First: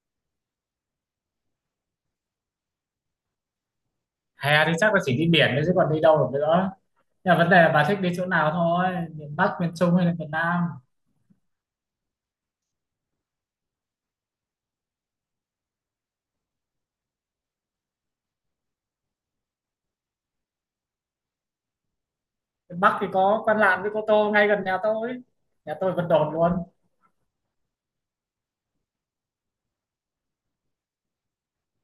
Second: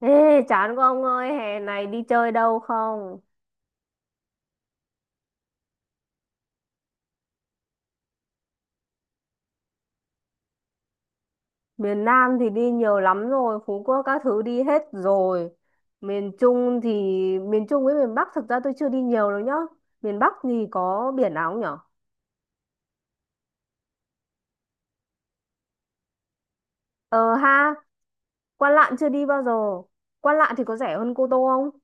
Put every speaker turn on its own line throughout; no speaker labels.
Ê, chán quá ông ơi, hè này đi chơi đâu không?
Hè thì chắc là chỉ đi biển thôi chứ còn đi đâu được nữa. Nhưng mà vấn đề là bà thích đi chỗ nào thôi, miền Bắc, miền Trung hay là miền Nam?
Miền Nam thì đi nhiều lắm rồi, Phú Quốc các thứ đi hết rồi. Miền Trung thì, miền Trung với miền Bắc thực ra tôi chưa đi nhiều đâu nhá. Miền Bắc thì có biển nào không nhở?
Miền Bắc thì có Văn Lãng với Cô Tô ngay gần nhà tôi, nhà tôi Vân Đồn luôn.
Ờ ha, Quan Lạn chưa đi bao giờ. Quan Lạn thì có rẻ hơn Cô Tô không?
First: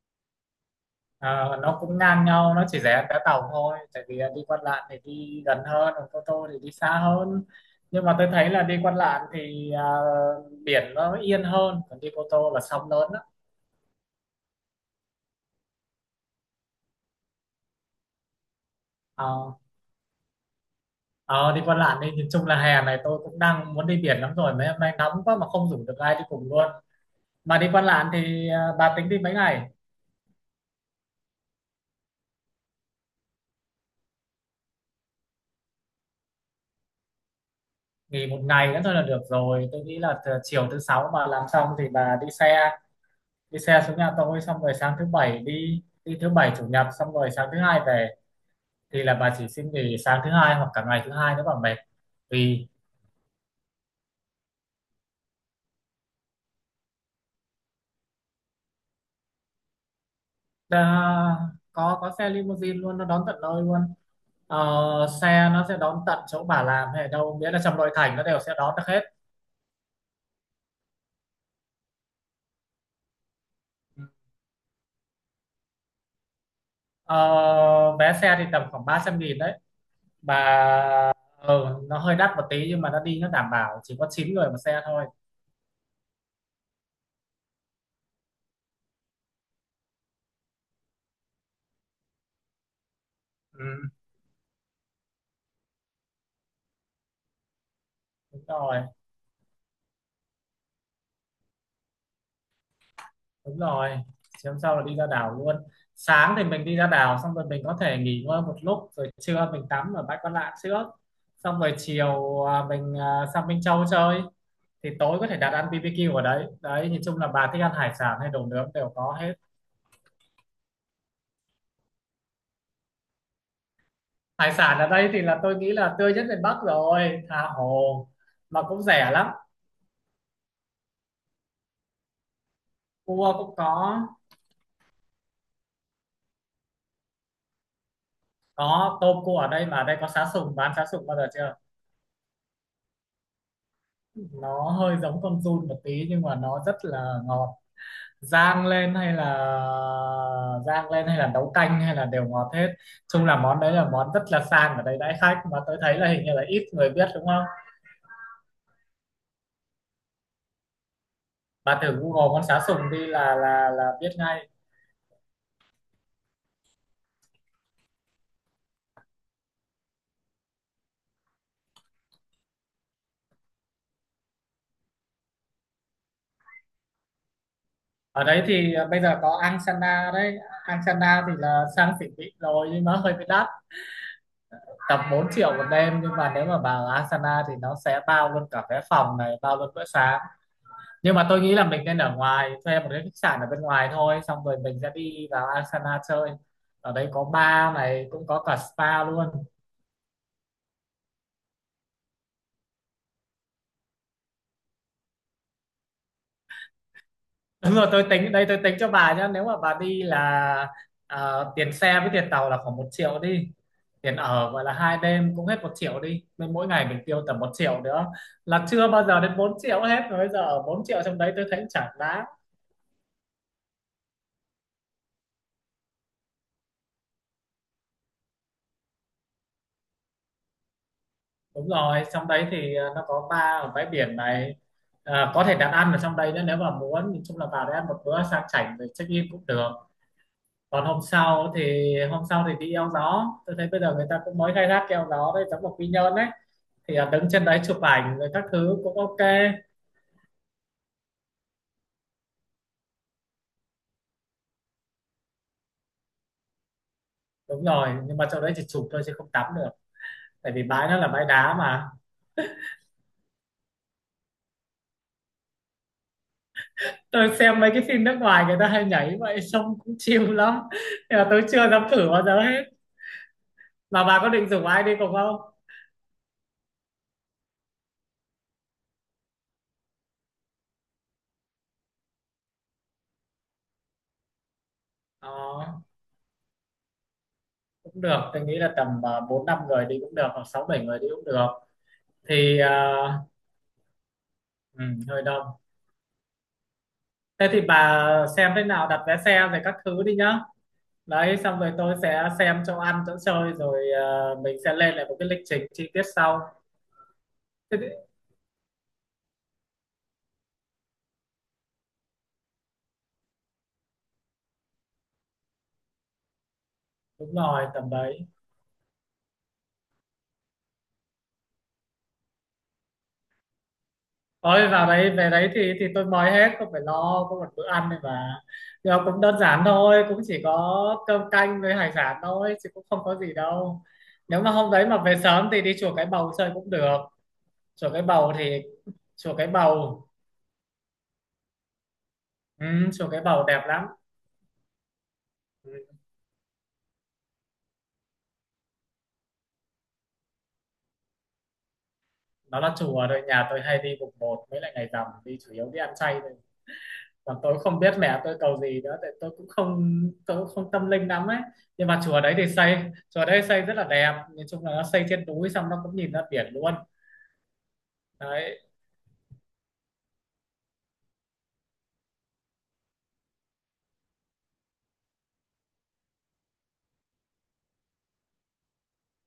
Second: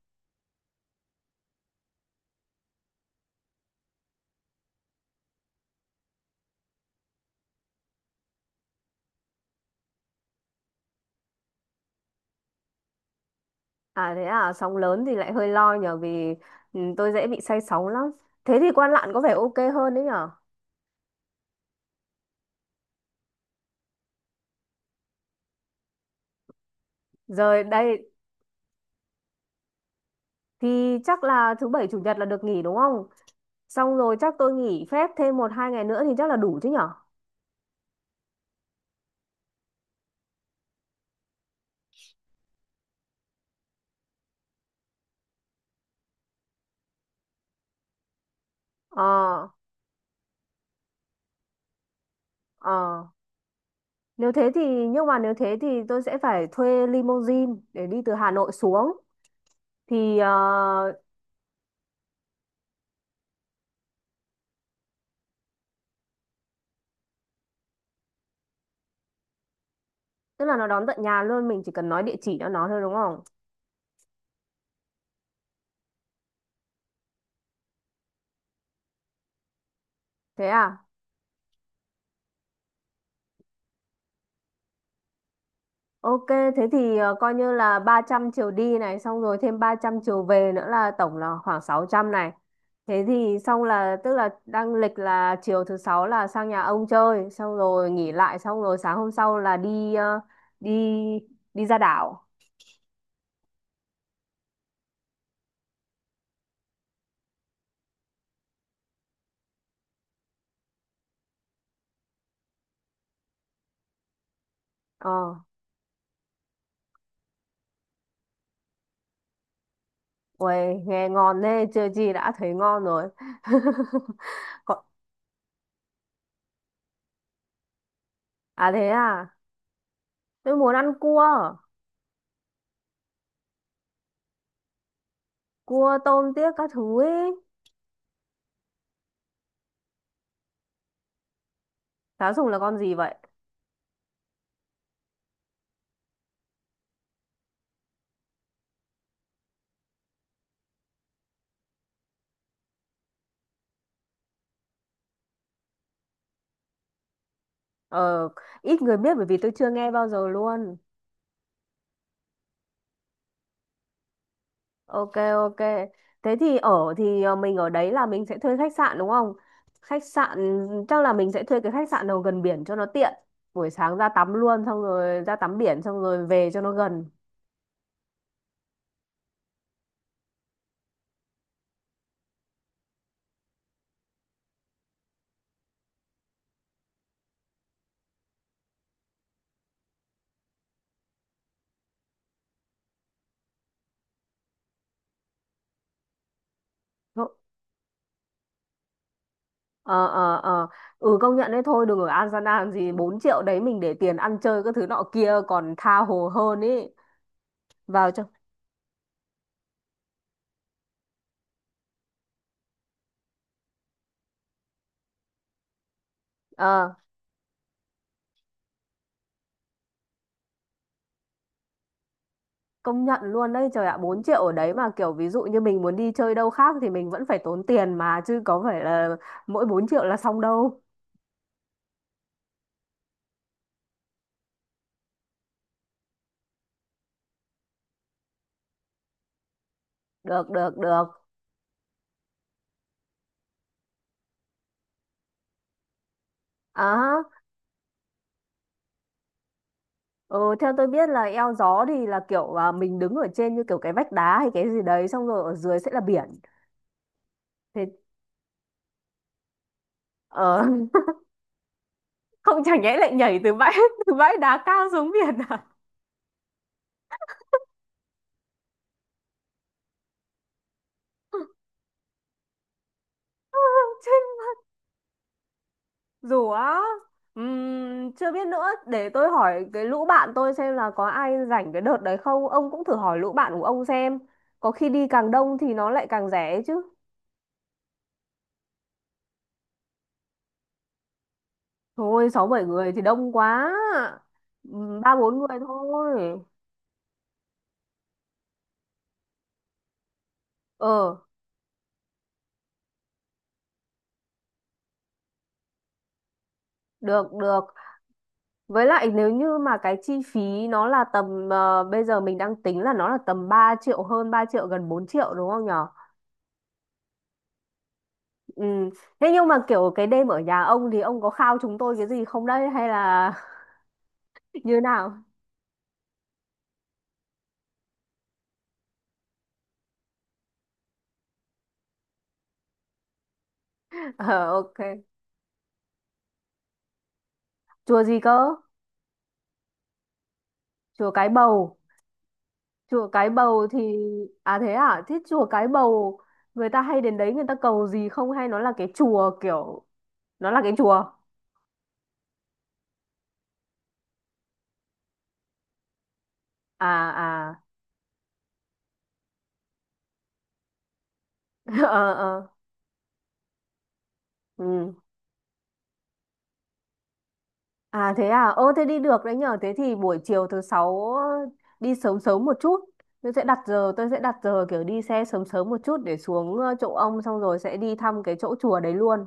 Ờ, nó cũng ngang nhau, nó chỉ rẻ vé tàu thôi, tại vì đi Quan Lạn thì đi gần hơn, còn Cô Tô thì đi xa hơn. Nhưng mà tôi thấy là đi Quan Lạn thì biển nó yên hơn, còn đi Cô Tô là sóng lớn đó.
À thế à, sóng lớn thì lại hơi lo nhở vì tôi dễ bị say sóng lắm. Thế thì Quan Lạn có vẻ
Ờ,
ok hơn đấy nhở?
ờ, đi Quan Lạn đi, nhìn chung là hè này tôi cũng đang muốn đi biển lắm rồi, mấy hôm nay nóng quá mà không rủ được ai đi cùng luôn. Mà
Rồi
đi Quan
đây
Lạn thì bà tính đi mấy ngày?
thì chắc là thứ bảy chủ nhật là được nghỉ đúng không? Xong rồi chắc tôi nghỉ phép thêm một hai ngày nữa thì chắc là đủ chứ nhở?
Nghỉ một ngày nữa thôi là được rồi. Tôi nghĩ là từ chiều thứ sáu bà làm xong thì bà đi xe xuống nhà tôi, xong rồi sáng thứ bảy đi, đi thứ bảy chủ nhật xong rồi sáng thứ hai về,
Ờ,
thì là bà chỉ xin nghỉ sáng thứ hai hoặc cả ngày thứ hai nếu bà mệt. Vì
ờ. Nếu thế thì, nhưng mà nếu thế thì tôi sẽ phải thuê limousine để đi từ Hà Nội xuống. Thì,
à,
ờ,
có xe limousine luôn, nó đón tận nơi luôn. Ờ, xe nó sẽ đón tận chỗ bà làm hay ở đâu, miễn là trong nội thành nó đều sẽ đón được hết.
tức là nó đón tận nhà luôn, mình chỉ cần nói địa chỉ cho nó thôi đúng không?
Ờ, vé xe thì tầm khoảng 300.000 đấy, và
Thế à?
nó hơi đắt một tí nhưng mà nó đi, nó đảm bảo chỉ có 9 người một xe thôi.
Ok, thế thì coi như là 300 chiều đi này, xong rồi thêm 300 chiều về nữa là tổng là khoảng 600 này. Thế thì xong
Ừ,
là tức là đang lịch là chiều thứ sáu là sang nhà ông chơi, xong rồi nghỉ lại,
đúng
xong rồi
rồi.
sáng hôm sau là đi đi ra đảo.
Đúng rồi, chiều hôm sau là đi ra đảo luôn. Sáng thì mình đi ra đảo xong rồi mình có thể nghỉ ngơi một lúc rồi trưa mình tắm ở bãi Quan Lạn trước, xong rồi chiều mình sang Minh Châu chơi, thì
Ờ,
tối có thể đặt ăn BBQ ở đấy đấy. Nhìn chung là bà thích ăn hải sản hay đồ nướng đều có hết.
uầy, nghe ngon thế, chưa gì đã thấy ngon rồi.
Hải sản
Còn-
ở đây thì là tôi nghĩ là tươi nhất miền Bắc rồi, tha hồ, mà
À
cũng
thế
rẻ lắm.
à, tôi muốn ăn cua,
Cua cũng có
cua tôm tiếc các thứ ấy.
có tôm cua ở đây mà. Ở đây có sá sùng, bán sá sùng bao giờ chưa?
Cá sùng là con gì vậy?
Nó hơi giống con giun một tí nhưng mà nó rất là ngọt. Rang lên hay là rang lên hay là nấu canh hay là đều ngọt hết. Chung là món đấy là món rất là sang, ở đây đãi khách mà, tôi thấy là hình như là ít người biết đúng không.
Ờ, ít người biết bởi vì tôi chưa nghe bao giờ luôn.
Bà thử Google con sá sùng đi là biết ngay.
Ok, ok. Thế thì ở thì ờ, mình ở đấy là mình sẽ thuê khách sạn đúng không? Khách sạn Chắc là mình sẽ thuê cái khách sạn nào gần biển cho nó tiện. Buổi sáng ra tắm luôn xong rồi ra tắm biển xong rồi về cho nó gần.
Ở đấy thì bây giờ có angsana đấy. Angsana thì là sang xịn mịn rồi nhưng mà hơi bị đắt, tầm 4 triệu một đêm, nhưng mà nếu mà vào Asana thì nó sẽ bao luôn cả vé phòng này, bao luôn bữa sáng. Nhưng mà tôi nghĩ là mình nên ở ngoài, thuê một cái khách sạn ở bên ngoài thôi, xong rồi mình sẽ đi vào Asana chơi. Ở đây có bar này, cũng có cả spa luôn.
Ờ ờ ờ. Ừ, công nhận đấy, thôi đừng ở An làm gì, 4 triệu đấy mình để tiền ăn chơi các thứ nọ kia còn tha hồ hơn ý.
Đúng rồi, tôi
Vào cho.
tính đây, tôi tính cho bà nhá. Nếu mà bà đi là tiền xe với tiền tàu là khoảng 1 triệu đi, tiền ở gọi là hai đêm cũng hết 1 triệu đi, nên mỗi ngày
Ờ.
mình tiêu tầm 1 triệu nữa là chưa bao giờ đến 4 triệu hết rồi. Bây giờ ở 4 triệu trong đấy tôi thấy chả đáng.
Công nhận luôn đấy, trời ạ, 4 triệu ở đấy mà kiểu ví dụ như mình muốn đi chơi đâu khác thì mình vẫn phải tốn tiền mà chứ có phải là mỗi 4 triệu là xong đâu.
Đúng rồi, trong đấy thì nó có bar ở bãi biển này, có thể đặt ăn ở trong đấy nữa nếu mà muốn. Nhìn chung là vào đấy ăn một bữa sang chảnh rồi check in cũng được.
Được được
Còn hôm
được.
sau thì đi eo gió. Tôi thấy bây giờ người ta cũng mới khai thác cái eo gió đấy, giống một quy nhơn đấy, thì đứng
À
trên đấy chụp ảnh rồi các thứ cũng ok.
ừ, theo tôi biết là eo gió thì là kiểu mình đứng ở trên như kiểu cái vách đá hay cái gì đấy xong rồi ở dưới sẽ là biển.
Đúng
Thế
rồi, nhưng mà trong đấy chỉ chụp thôi chứ không tắm được, tại
ờ,
vì bãi nó là bãi đá mà.
không chẳng nhẽ lại nhảy từ bãi từ bãi đá cao xuống biển à.
Tôi xem mấy cái phim nước ngoài người ta hay nhảy vậy, sông cũng chill lắm, nhưng mà tôi chưa dám thử bao giờ hết. Mà bà có định rủ ai đi cùng không?
Dù á, chưa biết nữa, để tôi hỏi cái lũ bạn tôi xem là có ai rảnh cái đợt đấy không. Ông cũng thử hỏi lũ bạn của ông xem. Có khi đi càng đông
Ờ.
thì nó lại càng rẻ ấy chứ.
Cũng được, tôi nghĩ là tầm bốn năm người đi cũng được, hoặc sáu bảy người đi cũng được,
Thôi, sáu
thì
bảy người thì đông quá.
ừ,
Ba
hơi
bốn
đông.
người thôi.
Thế thì bà xem thế nào đặt vé xe rồi các thứ đi nhá.
Ờ,
Đấy, xong rồi tôi sẽ xem chỗ ăn chỗ chơi, rồi mình sẽ lên lại một cái lịch trình chi tiết sau.
được, được.
Thế thì,
Với lại nếu như mà cái chi phí nó là bây giờ mình đang tính là nó là tầm 3 triệu hơn 3 triệu, gần 4 triệu đúng không nhở?
đúng rồi, tầm đấy.
Ừ. Thế nhưng mà kiểu cái đêm ở nhà ông thì ông có khao chúng tôi cái gì không đấy hay là
Ôi
như
vào đấy,
nào?
về đấy thì tôi mời hết, không phải lo, có một bữa ăn này mà, nhưng mà cũng đơn giản thôi, cũng chỉ có cơm canh với hải sản thôi chứ cũng không có gì đâu. Nếu
Ờ,
mà hôm
ok.
đấy mà về sớm thì đi chùa Cái Bầu chơi cũng được. Chùa Cái
Chùa gì
Bầu
cơ?
thì chùa Cái Bầu.
Chùa Cái Bầu.
Ừ,
Chùa
chùa Cái
Cái
Bầu đẹp
Bầu thì.
lắm.
À thế à, thế chùa Cái
Ừ.
Bầu người ta hay đến đấy người ta cầu gì không hay nó là cái chùa kiểu, nó là cái chùa.
Nó là chùa rồi, nhà tôi hay đi mùng một mấy lại ngày rằm, đi chủ yếu đi ăn chay thôi.
À,
Còn tôi
à.
không biết mẹ tôi cầu gì nữa, tại tôi cũng không tâm linh lắm ấy. Nhưng mà
Ờ,
chùa đấy
ờ.
thì xây, chùa đấy xây rất là đẹp. Nói chung là nó
Ừ.
xây trên núi xong nó cũng nhìn ra biển luôn.
À thế à,
Đấy.
ô thế đi được đấy nhở, thế thì buổi chiều thứ sáu đi sớm sớm một chút. Tôi sẽ đặt giờ kiểu đi xe sớm sớm một chút để xuống chỗ ông xong rồi sẽ đi thăm cái chỗ chùa đấy luôn.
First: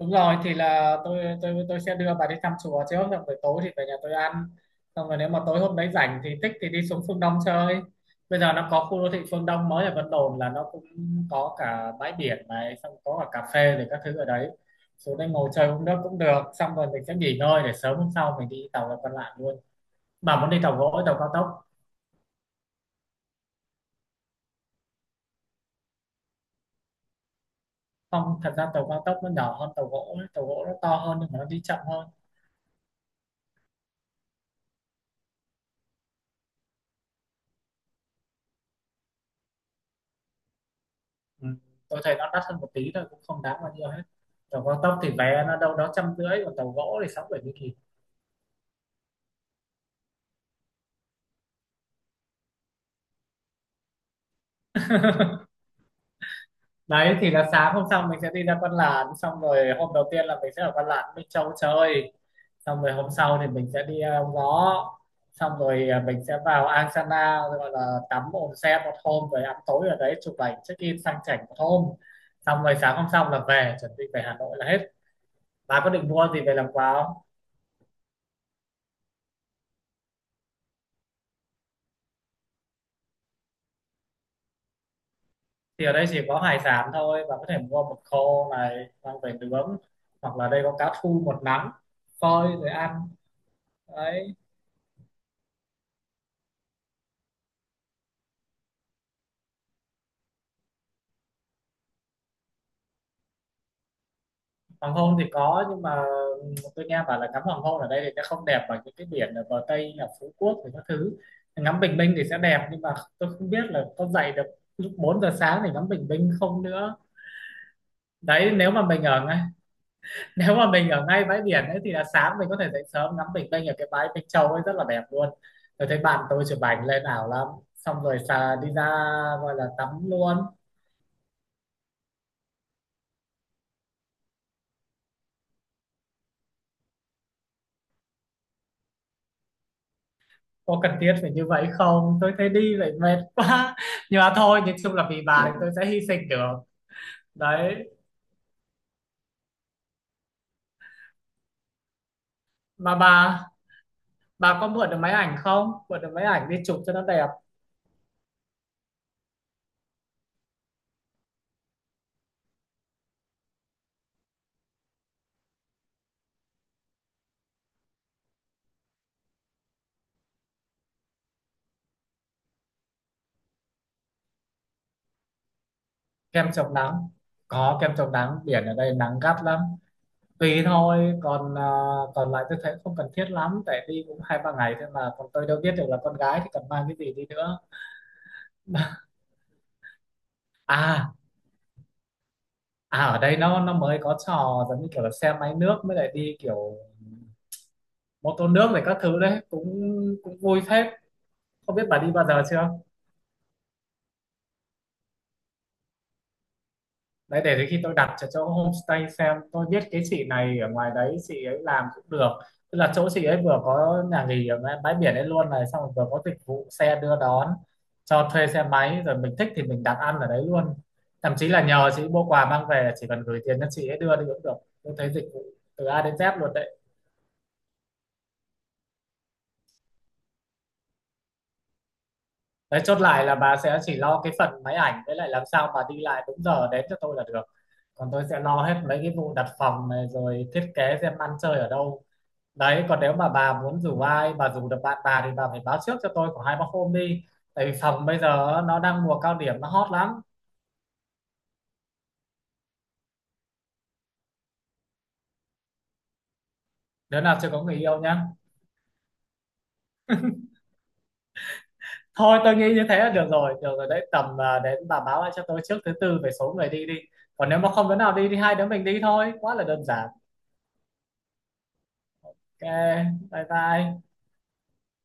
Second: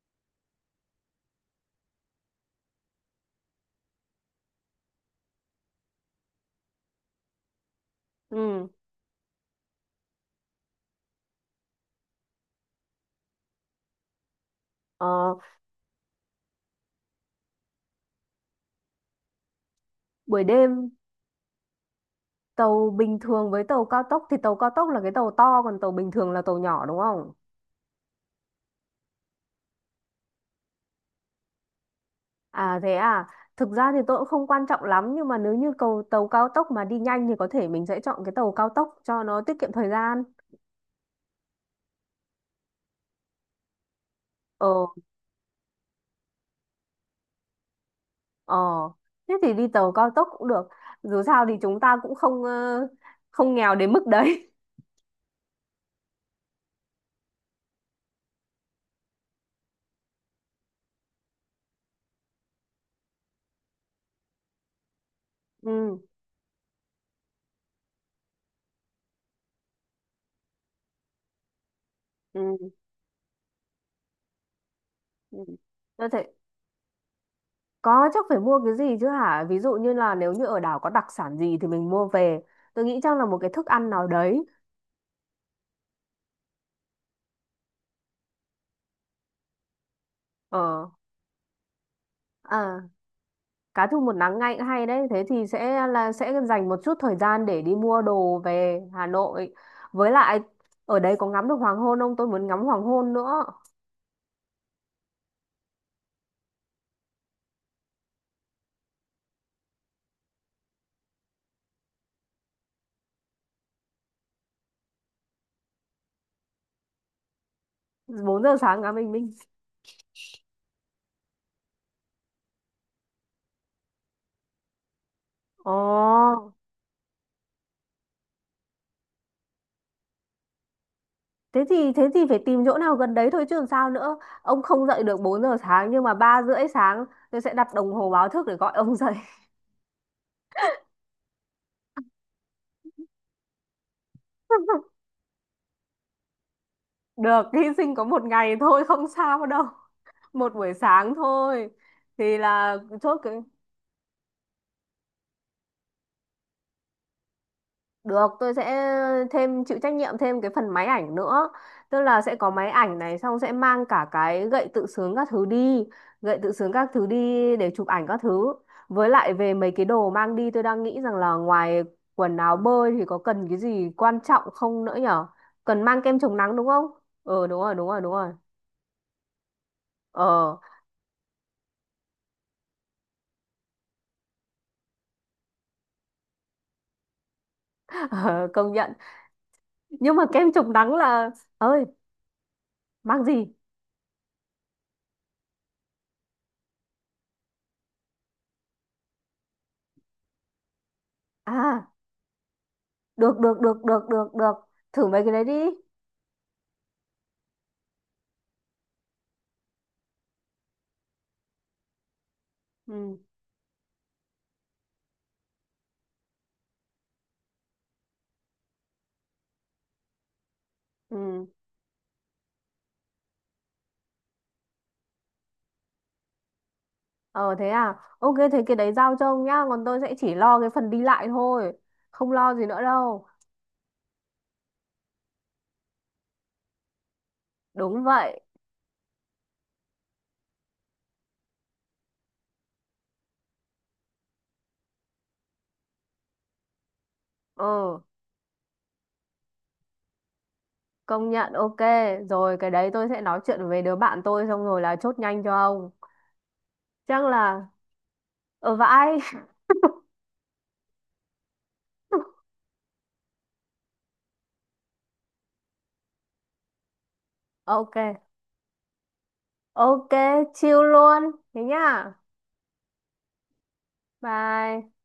Đúng rồi, thì là tôi sẽ đưa bà đi thăm chùa trước, xong rồi tối thì về nhà tôi ăn, xong rồi nếu mà tối hôm đấy rảnh thì thích thì đi xuống phương Đông chơi. Bây giờ
Ừ.
nó có khu đô thị phương Đông mới ở Vân Đồn, là nó cũng có cả bãi biển này, xong có cả cà phê rồi các thứ ở đấy. Xuống đây
Ờ,
ngồi chơi uống nước cũng được, xong rồi mình sẽ nghỉ ngơi để sớm hôm sau mình đi tàu là còn lại luôn. Bà
buổi
muốn đi tàu
đêm.
gỗ hay tàu cao tốc?
Tàu bình thường với tàu cao tốc thì tàu cao tốc là cái tàu to còn tàu bình thường là tàu nhỏ đúng không?
Không, thật ra tàu cao tốc nó nhỏ hơn tàu gỗ ấy. Tàu gỗ nó to hơn nhưng mà nó đi chậm hơn.
À thế à, thực ra thì tôi cũng không quan trọng lắm nhưng mà nếu như cầu tàu cao tốc mà đi nhanh thì có thể mình sẽ chọn cái tàu cao tốc cho nó tiết kiệm thời gian.
Ừ. Tôi thấy nó đắt hơn một tí thôi, cũng không đáng bao nhiêu hết. Tàu
Ờ,
cao tốc thì vé nó đâu đó 150, còn tàu gỗ thì sáu bảy mươi nghìn.
ờ, thế thì đi tàu cao tốc cũng được. Dù sao thì chúng ta cũng không nghèo đến mức đấy.
Đấy, thì là sáng hôm sau mình sẽ đi ra Văn Lãng, xong rồi hôm đầu tiên là mình sẽ ở Văn Lãng Minh Châu chơi, xong rồi hôm sau thì mình sẽ đi ông Gió, xong rồi
Ừ,
mình sẽ vào Ang Sana, gọi là tắm onsen một hôm rồi ăn tối ở đấy, chụp ảnh check in sang chảnh một hôm,
ừ,
xong rồi sáng hôm sau là về, chuẩn bị về Hà Nội là hết.
ừ.
Bà có
Tôi
định mua
thấy
gì về làm quà?
có chắc phải mua cái gì chứ hả? Ví dụ như là nếu như ở đảo có đặc sản gì thì mình mua về. Tôi nghĩ chắc là một cái thức ăn nào đấy.
Thì ở đây chỉ có hải sản thôi, bạn có thể mua mực khô này mang về nướng, hoặc là đây có
Ờ.
cá thu một nắng, phơi rồi
À,
ăn.
cá thu một
Đấy,
nắng ngay cũng hay đấy. Thế thì sẽ dành một chút thời gian để đi mua đồ về Hà Nội. Với lại ở đấy có ngắm được hoàng hôn không? Tôi muốn ngắm hoàng hôn nữa.
hoàng hôn thì có, nhưng mà tôi nghe bảo là ngắm hoàng hôn ở đây thì nó không đẹp bằng những cái biển ở bờ Tây là Phú Quốc thì các thứ. Ngắm bình minh thì sẽ đẹp, nhưng mà tôi không biết là có dậy được lúc 4 giờ sáng thì ngắm bình minh không nữa.
bốn
Đấy,
giờ sáng ngắm bình minh.
nếu mà mình ở ngay bãi biển ấy thì là sáng mình có thể dậy sớm ngắm bình minh ở cái bãi Minh Châu ấy, rất là đẹp luôn.
Ồ,
Tôi thấy bạn tôi chụp ảnh lên ảo lắm, xong rồi xà đi ra, gọi là tắm luôn.
thế thì phải tìm chỗ nào gần đấy thôi chứ làm sao nữa. Ông không dậy được 4 giờ sáng nhưng mà 3 rưỡi sáng tôi sẽ đặt đồng hồ báo thức để gọi ông dậy.
Có cần thiết phải như vậy không, tôi thấy đi vậy mệt quá. Nhưng mà thôi, nhìn chung là vì bà thì tôi sẽ hy sinh được.
Được, hy
Đấy,
sinh có một ngày thôi không sao đâu. Một buổi sáng thôi. Thì là
mà
chốt cái.
bà có mượn được máy ảnh không, mượn được máy ảnh đi chụp cho nó đẹp.
Được, tôi sẽ thêm chịu trách nhiệm thêm cái phần máy ảnh nữa. Tức là sẽ có máy ảnh này xong sẽ mang cả cái gậy tự sướng các thứ đi, gậy tự sướng các thứ đi để chụp ảnh các thứ. Với lại về mấy cái đồ mang đi tôi đang nghĩ rằng là ngoài quần áo bơi thì có cần cái gì quan trọng không nữa nhở? Cần mang kem chống
Kem
nắng đúng
chống
không?
nắng,
Ờ, đúng rồi,
có
đúng
kem
rồi,
chống
đúng rồi.
nắng, biển ở đây nắng gắt lắm.
Ờ,
Tùy thôi, còn còn lại tôi thấy không cần thiết lắm, tại đi cũng hai ba ngày thôi mà, còn tôi đâu biết được là con gái thì cần mang cái gì đi nữa.
ờ, công nhận. Nhưng mà kem chống nắng
À,
là ơi,
à, ở
mang
đây
gì?
nó mới có trò giống như kiểu là xe máy nước, mới lại đi kiểu mô tô nước này các thứ, đấy cũng cũng vui phết. Không biết
À,
bà đi bao giờ chưa.
được được được được được được. Thử mấy cái đấy đi.
Đấy, để đến khi tôi đặt cho chỗ homestay, xem tôi biết cái chị này ở ngoài đấy, chị ấy làm cũng được. Tức là chỗ
Ừ.
chị ấy vừa có nhà nghỉ ở ngay bãi biển ấy luôn này, xong rồi vừa có dịch vụ xe đưa đón, cho thuê xe máy, rồi mình thích thì mình đặt ăn ở đấy luôn. Thậm
Ừ.
chí là nhờ chị mua quà mang về, chỉ cần gửi tiền cho chị ấy đưa đi cũng được. Tôi thấy dịch vụ từ A đến Z luôn đấy.
Ờ thế à? Ok, thế cái đấy giao cho ông nhá, còn tôi sẽ chỉ lo cái phần đi lại thôi, không lo gì
Đấy,
nữa
chốt lại
đâu.
là bà sẽ chỉ lo cái phần máy ảnh, với lại làm sao bà đi lại đúng giờ đến cho tôi là được.
Đúng
Còn tôi
vậy.
sẽ lo hết mấy cái vụ đặt phòng này, rồi thiết kế xem ăn chơi ở đâu. Đấy, còn nếu mà bà muốn rủ ai, bà rủ được bạn bà thì bà phải báo trước cho tôi khoảng hai ba hôm đi, tại vì
Ừ,
phòng bây giờ nó đang mùa cao điểm, nó hot lắm.
công nhận ok. Rồi cái đấy tôi sẽ nói chuyện với đứa bạn tôi xong rồi là chốt nhanh cho ông.
Đứa
Chắc
nào chưa có
là
người yêu nhá.
ở vãi.
Thôi tôi nghĩ như thế là được rồi, đấy tầm đến bà báo lại cho tôi trước thứ tư về số người đi đi. Còn nếu mà không đứa
Ok.
nào đi thì hai đứa mình đi thôi, quá là đơn giản.
Ok, chill luôn. Thế nhá.
Ok, bye bye.
Bye.